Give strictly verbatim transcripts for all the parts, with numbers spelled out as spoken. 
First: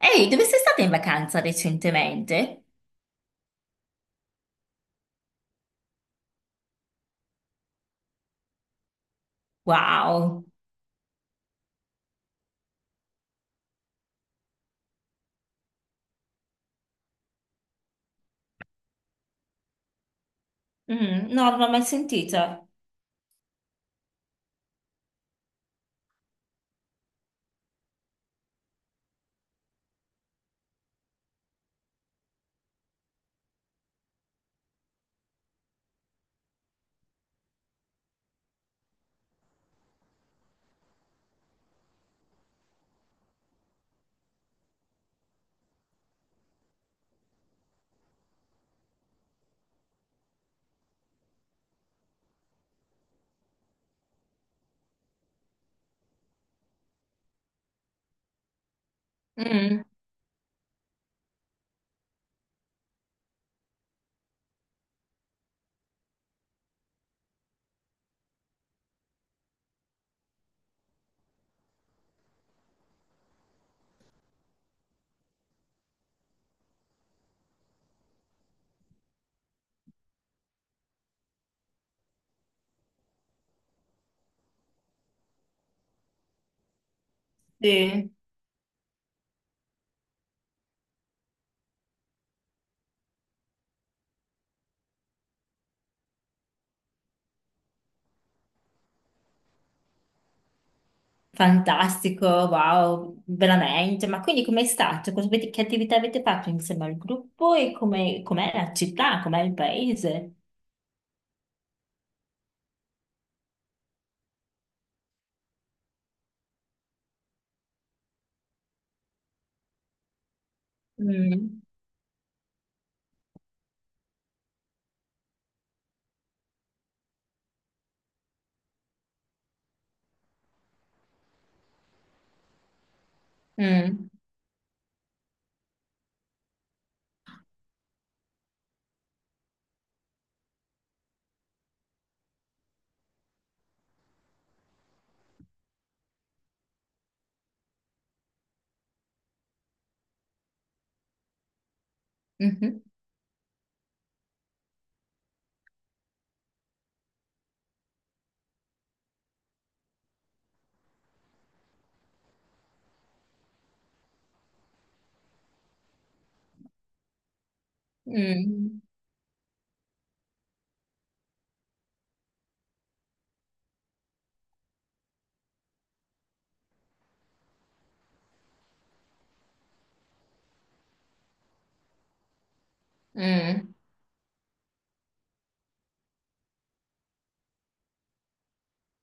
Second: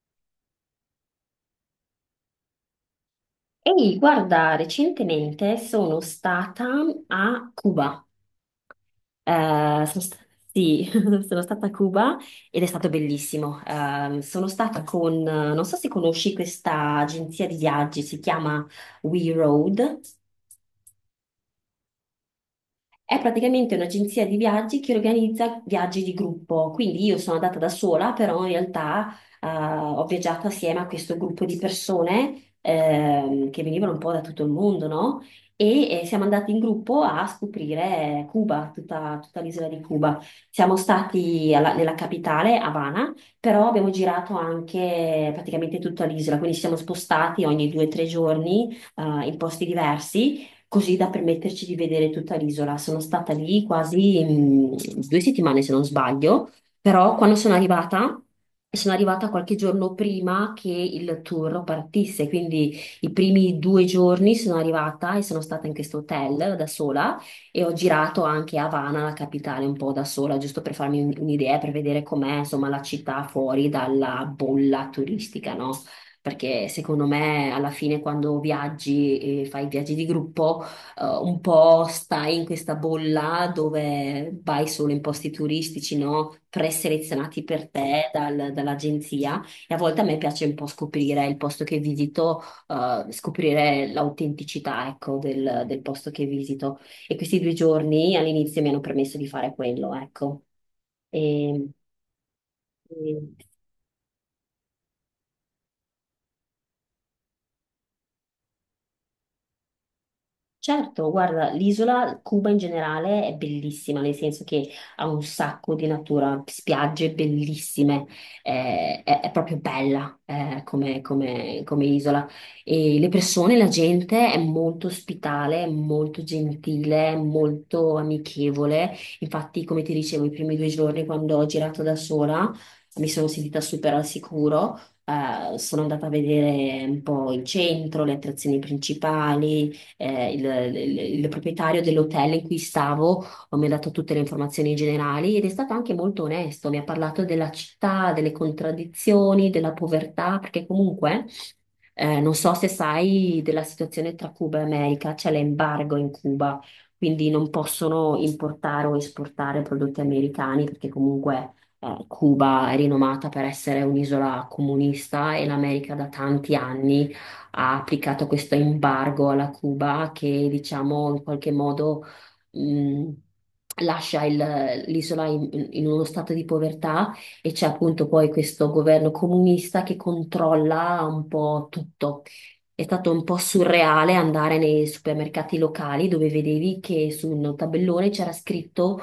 Ehi, dove sei stata in vacanza recentemente? Ehi, guarda, recentemente sono stata a Cuba. Eh, sono sta- Wow. sì, sono stata a Cuba ed è stato bellissimo. Eh, sono stata con, non so se conosci questa agenzia di viaggi, si chiama We Road. Mm, no, non l'ho mai sentita. È praticamente un'agenzia di viaggi che organizza viaggi di gruppo, quindi io sono andata da sola, però in realtà eh, ho viaggiato assieme a questo gruppo di persone ehm, che venivano un po' da tutto il mondo, no? E eh, siamo andati in gruppo a scoprire Cuba, tutta, tutta l'isola di Cuba. Siamo stati alla- nella capitale, Havana, però abbiamo girato anche praticamente tutta l'isola, quindi ci siamo spostati ogni due o tre giorni eh, in posti diversi così da permetterci di vedere tutta l'isola. Sono stata lì quasi mm, due settimane, se non sbaglio, però quando sono arrivata, sono arrivata qualche Mm, giorno prima che il tour partisse, quindi i primi due giorni sono arrivata e sono stata in questo hotel da sola e ho girato anche Havana, la capitale, un po' da sola, giusto per farmi un- un'idea, per vedere com'è, insomma, la città fuori dalla bolla turistica, no? Perché secondo me alla fine quando viaggi e fai viaggi di gruppo, eh, un po' stai in questa bolla dove vai solo in posti turistici, no? Preselezionati per te sì, dal- dall'agenzia. E a volte a me piace un po' scoprire il posto che visito, eh, scoprire l'autenticità, ecco, del, del posto che visito. E questi due giorni all'inizio mi hanno permesso di fare quello, ecco. E, fantastico, wow, e- veramente. Ma quindi com'è stato? Cosa avete- Che attività avete fatto insieme al gruppo e come, com'è la città, com'è il paese? Certo, guarda, l'isola Cuba in generale è bellissima, nel senso che ha un sacco di natura, spiagge bellissime, eh, è, è proprio bella eh, come, Mm. come- come isola. E le persone, la gente è molto ospitale, è molto gentile, è molto amichevole. Infatti, come ti dicevo, i primi due giorni quando ho girato da sola mi sono sentita super al Mm. sicuro. Eh, sono andata a vedere un po' il centro, le attrazioni principali eh, il, il- il proprietario dell'hotel in cui stavo mi ha dato tutte le informazioni generali ed è stato anche molto onesto, mi ha parlato della città, delle contraddizioni, della povertà, perché comunque eh, non so se Mhm. sai della situazione tra Cuba e America, c'è l'embargo in Cuba, quindi non possono importare o esportare prodotti americani perché comunque... eh, Cuba è rinomata per essere un'isola comunista e l'America da tanti anni ha applicato questo Mm. embargo alla Cuba che diciamo in qualche modo mh, lascia il- l'isola in, in uno stato di povertà e c'è appunto poi questo governo comunista che controlla un po' tutto. È stato un po' Mm. surreale andare nei supermercati locali dove vedevi che su un tabellone c'era scritto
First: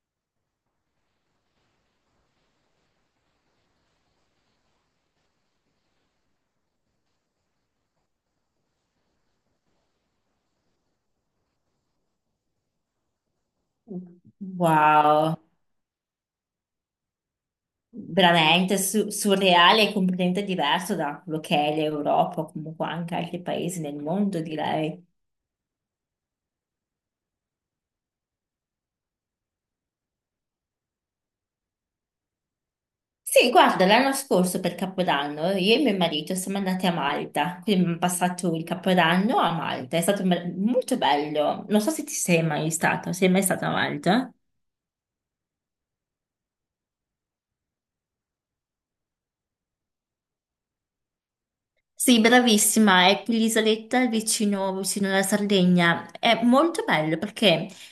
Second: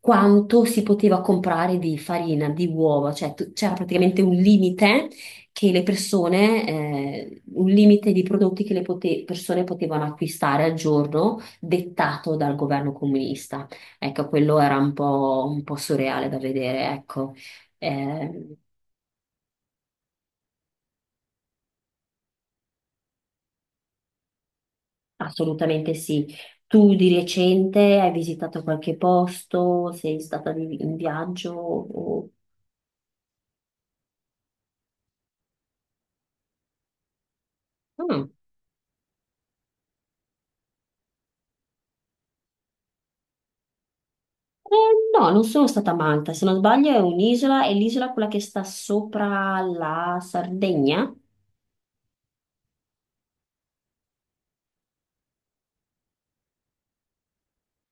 quanto si poteva comprare di farina, di uova, cioè tu- c'era praticamente un limite che le persone, eh, un limite di prodotti che le pote- persone potevano acquistare al giorno, dettato dal governo comunista. Ecco, quello era un Wow, po', un po' surreale da vedere, ecco. Eh, veramente su- surreale e completamente diverso da quello che è l'Europa, o comunque anche altri paesi nel mondo, direi. assolutamente sì. Tu di recente hai visitato qualche posto? Sei stata di- in viaggio? o- Sì, guarda, l'anno scorso per Capodanno io e mio marito siamo andati a Malta, quindi abbiamo Mm. passato il Capodanno a Malta, è stato be- molto bello. Non so se ti sei mai stato, sei mai stato a Malta? Eh, no, non sono stata a Malta, se non sbaglio è un'isola, è l'isola quella che sta sopra la Sardegna. Sì, bravissima, è l'isoletta vicino, vicino alla Sardegna. È molto bello perché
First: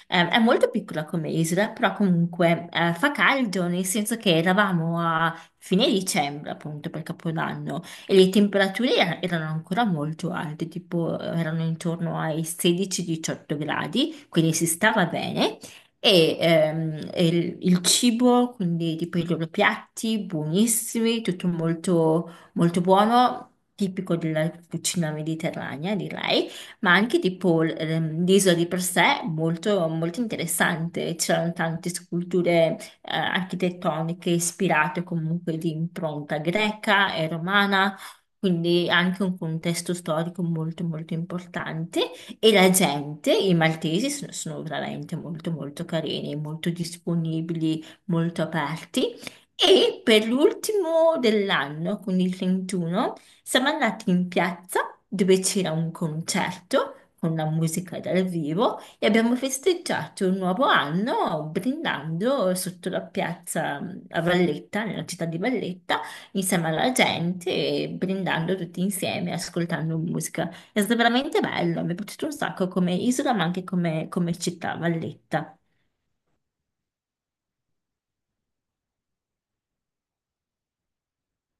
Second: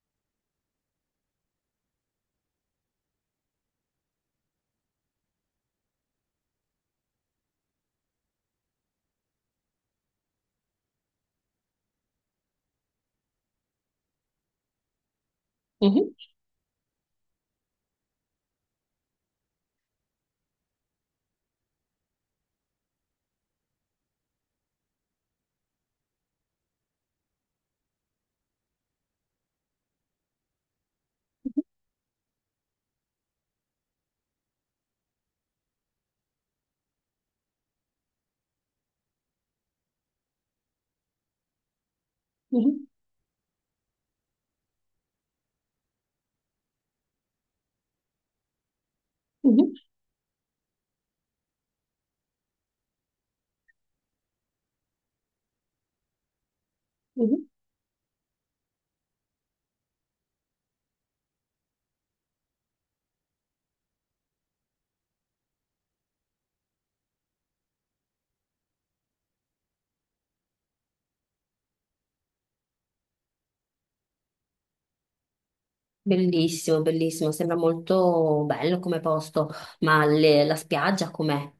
eh, è molto piccola come isola, però comunque eh, fa caldo, nel senso che eravamo a fine dicembre, appunto, per Capodanno, e le temperature er- erano ancora molto alte, tipo erano intorno ai sedici diciotto gradi, quindi si stava bene. Mhm, E ehm, e il, il cibo, quindi tipo i loro piatti, buonissimi, tutto molto molto buono, tipico della cucina mediterranea, direi, ma anche tipo l- ehm, l'isola di per sé molto, molto interessante. C'erano tante sculture eh, architettoniche ispirate comunque di impronta greca e romana. Quindi anche un contesto storico molto molto importante e la mhm, gente, i maltesi sono, sono veramente molto molto carini, molto disponibili, molto aperti. mhm, E per l'ultimo dell'anno, quindi il trentuno, siamo andati in piazza dove c'era un concerto con mhm. la musica dal vivo e abbiamo festeggiato il nuovo anno brindando sotto la piazza mm, a Valletta, nella città di Valletta, insieme alla gente e brindando tutti insieme, ascoltando musica. È stato veramente bello, mi è piaciuto un sacco come isola, ma anche come, come città, Valletta. Bellissimo, bellissimo, sembra molto bello come posto, ma le- la spiaggia com'è?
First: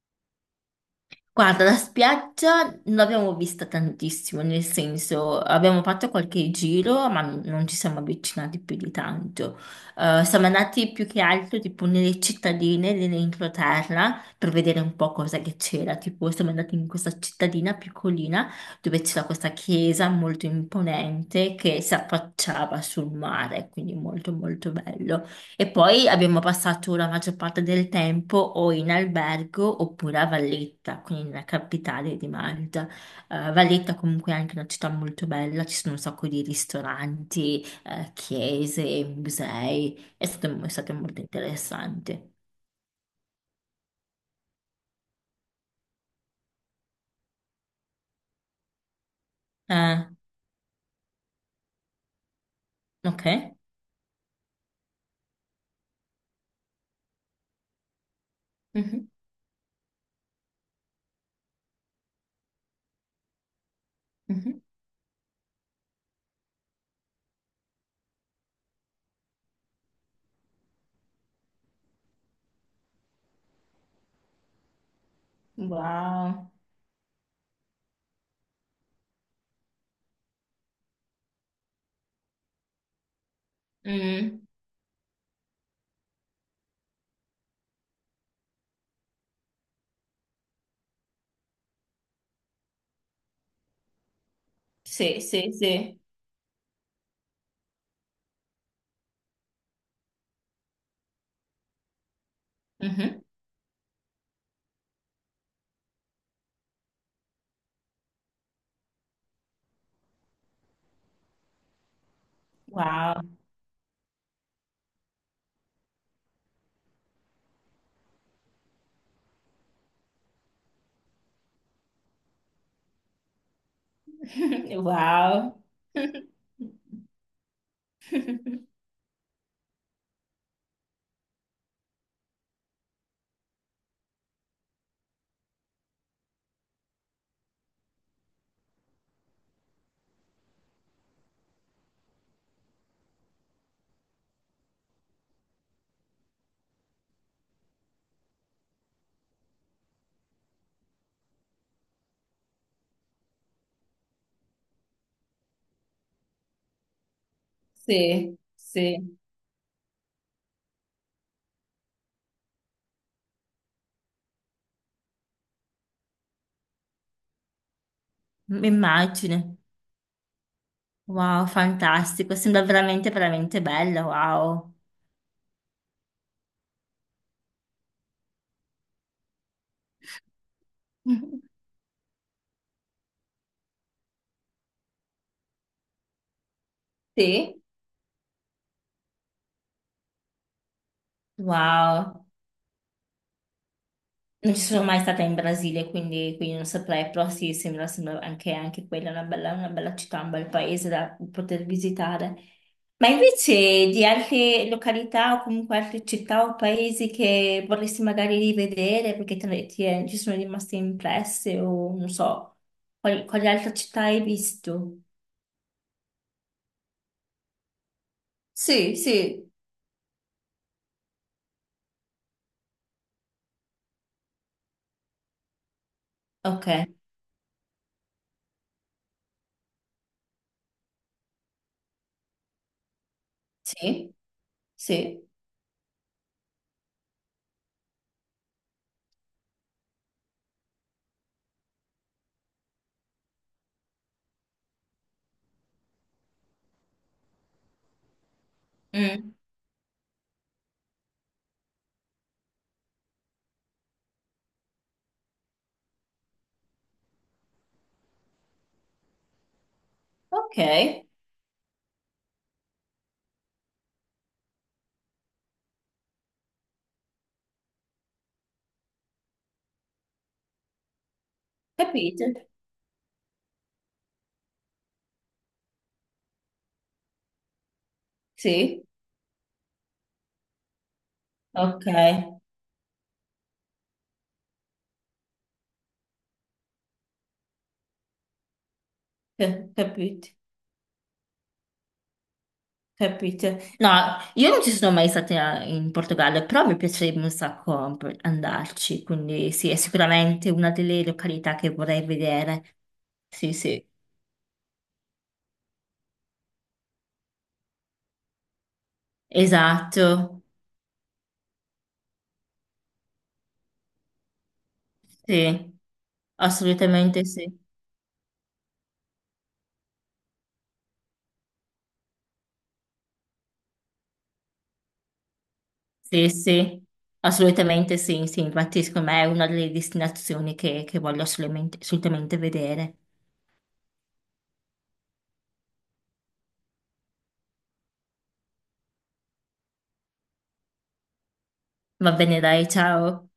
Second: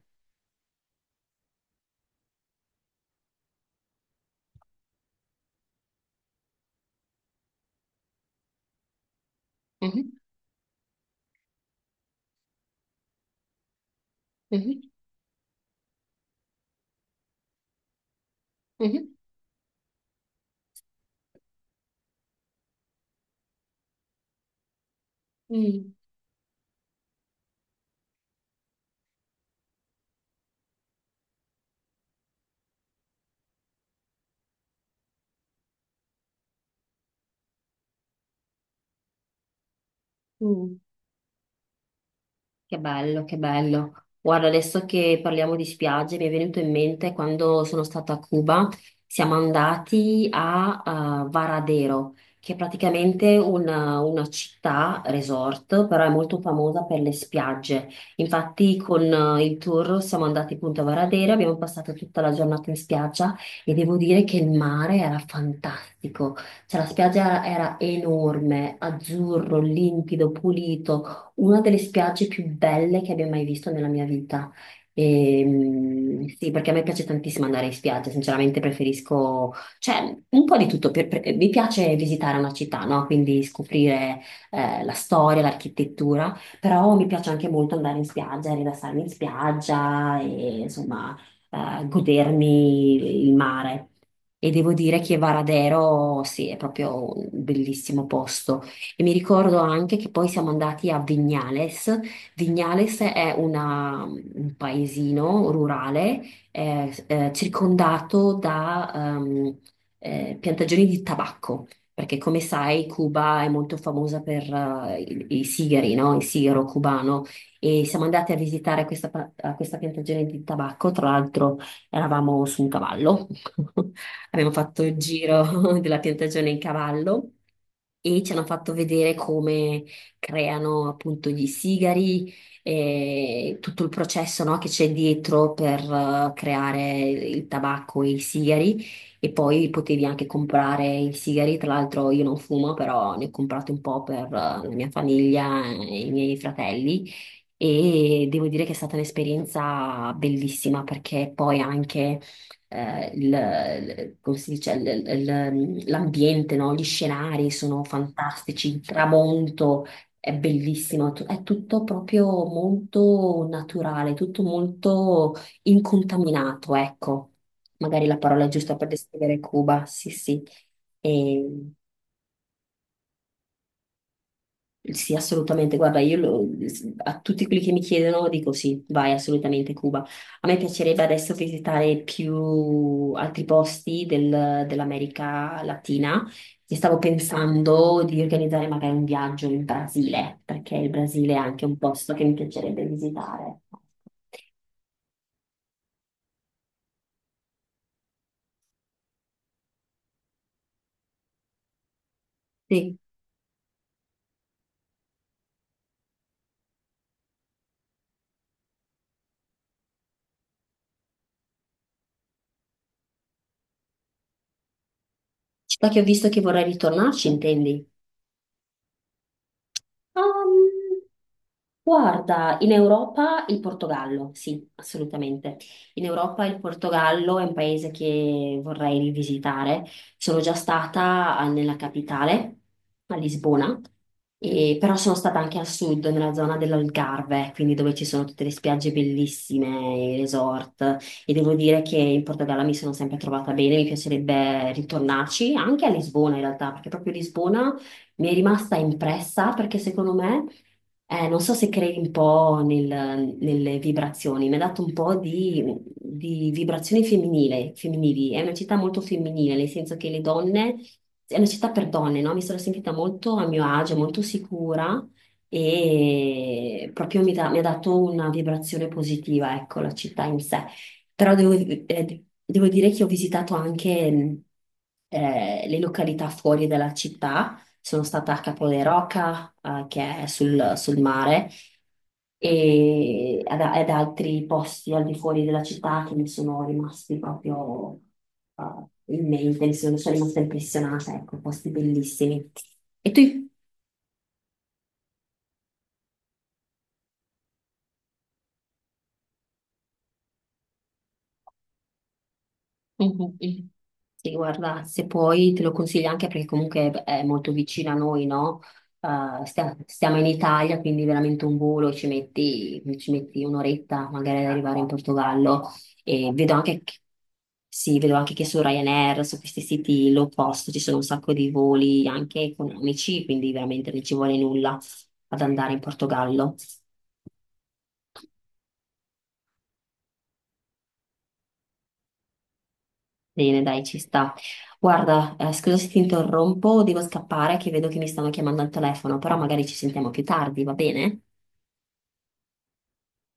Guarda, la spiaggia non l'abbiamo vista tantissimo, nel senso abbiamo fatto qualche giro, ma n- non ci siamo avvicinati più di tanto. Mhm, Eh, siamo andati più che altro tipo nelle cittadine dell'entroterra per vedere mhm, un po' cosa che c'era. Tipo, siamo andati in questa cittadina piccolina dove mhm, c'era questa chiesa molto imponente che si affacciava sul mare, quindi molto molto bello. E mm, poi abbiamo passato la maggior parte del tempo o in albergo oppure a Valletta, quindi nella capitale di Malta. Eh, Valletta comunque è anche una città molto bella, ci sono un sacco di ristoranti, eh, chiese, musei, è stato, è mm. stato molto interessante. Che bello, che bello. Guarda, adesso che parliamo di spiagge, mi è venuto in mente quando sono stata a Cuba, siamo Ah, andati a eh, Varadero, che è praticamente ok. una, una città resort, però è molto famosa per le spiagge. Infatti, con Mhm. eh, il tour siamo andati appunto a Varadero, abbiamo passato tutta la giornata in spiaggia e devo dire che il Mhm. mare era fantastico. Cioè, la spiaggia era era enorme, azzurro, limpido, pulito, una delle spiagge più belle che abbia mai visto nella mia vita. E, mm, sì, Wow. perché a me piace tantissimo andare in spiaggia, sinceramente preferisco, cioè, un po' di tutto. per- per- mi piace visitare una città, no? Quindi scoprire Mm. eh, la storia, l'architettura, però mi piace anche molto andare in spiaggia, rilassarmi in spiaggia e insomma eh, godermi il mare. E devo dire che Sì, sì, sì. Varadero, sì, è proprio un bellissimo posto. E mi ricordo anche che poi siamo andati a Vignales. Vignales Mhm. è una- un paesino rurale eh, eh, circondato da ehm, eh, piantagioni di tabacco. Perché come sai, Wow. Cuba è molto famosa per eh, i, i sigari, no? Il sigaro cubano. E siamo andati a visitare questa, pa- a questa piantagione di tabacco. Tra l'altro, eravamo su un cavallo. Abbiamo fatto il Wow. giro della piantagione in cavallo e ci hanno fatto vedere come creano appunto gli sigari e tutto il processo, no, che c'è dietro per eh, creare il tabacco e i sigari. E poi potevi anche comprare i sigari, tra l'altro io non fumo, però ne ho comprati un po' per eh, la mia famiglia e i miei fratelli e devo dire che è stata un'esperienza bellissima perché poi anche eh, il- il- come si dice, il- il- l'ambiente, no? Gli scenari sono Sì, fantastici, il sì. tramonto è bellissimo, tu- è tutto proprio molto naturale, tutto molto incontaminato, ecco. Magari la parola è giusta per descrivere Immagine. Cuba, sì, sì. Wow, Ehm, fantastico, sembra veramente, veramente bello, wow. sì, assolutamente. Guarda, io lo- a tutti quelli che mi chiedono dico sì, vai assolutamente Cuba. A me piacerebbe adesso visitare più altri posti del- dell'America Latina e stavo Sì? pensando di organizzare magari un viaggio in Brasile, perché il Brasile è anche un posto che Wow, mi piacerebbe visitare. non ci sono mai stata in Brasile, quindi, quindi non saprei, però sì, sembra, sembra anche, anche quella una bella, una bella città, un bel paese da poter visitare. Sì, Ma invece di altre località o comunque altre città o paesi che vorresti magari rivedere perché te- ne- ti è- ci sono rimaste impresse o non so, quali, quali altre città hai visto? città che ho visto che vorrei ritornarci, intendi? Sì, sì. Guarda, in Europa il Portogallo, sì, assolutamente. In Europa il Ok, Portogallo è un paese che vorrei rivisitare. Sono già stata ah, nella capitale, a Lisbona, sì. e- però sono Sì. stata anche a sud, nella zona dell'Algarve, quindi dove ci sono tutte le spiagge bellissime, i resort, e devo dire che in Portogallo mi sono sempre trovata bene, mi piacerebbe ritornarci, anche a Lisbona in realtà, perché proprio Lisbona mi è rimasta Mm. impressa perché secondo me... Eh, non so se credi un po' nel- nelle vibrazioni, mi ha dato un po' di, di vibrazioni femminile, femminili. È una città molto femminile, nel senso che le Ok, donne, è una città per donne, no? Mi sono sentita molto a mio agio, molto sicura e proprio mi, dà- mi ha dato una vibrazione positiva, ecco, la città in sé. Però devo, eh, capite? devo dire che ho visitato anche mh, eh, le località fuori dalla città sono stata a Capo de Sì, Roca, eh, che è sul, sul mare, ok. e ad, ad altri posti al di fuori della città che mi sono rimasti proprio eh, in mente, Ca- mi sono, sono Capite, rimasta impressionata, ecco, posti bellissimi. E tu? capite. No, io non ci sono mai stata in Portogallo, però mi piacerebbe un sacco andarci, quindi sì, è sicuramente una delle località che vorrei vedere. Mhm. Sì, mhm. sì, Sì, guarda, se puoi te lo consiglio anche perché comunque è è molto vicino a noi, no? Eh, stia- stiamo in esatto, Italia, quindi veramente un volo ci metti, ci metti un'oretta magari ad arrivare in Portogallo sì, e vedo anche che, assolutamente sì, sì, vedo anche che su Ryanair, su questi siti low cost ci sono un sacco di voli anche economici, quindi veramente non ci vuole nulla ad andare in sì, Portogallo. sì, assolutamente sì, sì, infatti secondo me è una delle destinazioni che, che voglio assolutamente assolutamente vedere. Bene, dai, ci sta. Guarda, eh, scusa se ti interrompo, devo scappare che vedo che mi stanno chiamando al telefono, però magari ci sentiamo più tardi, va bene? Va bene, dai, ciao.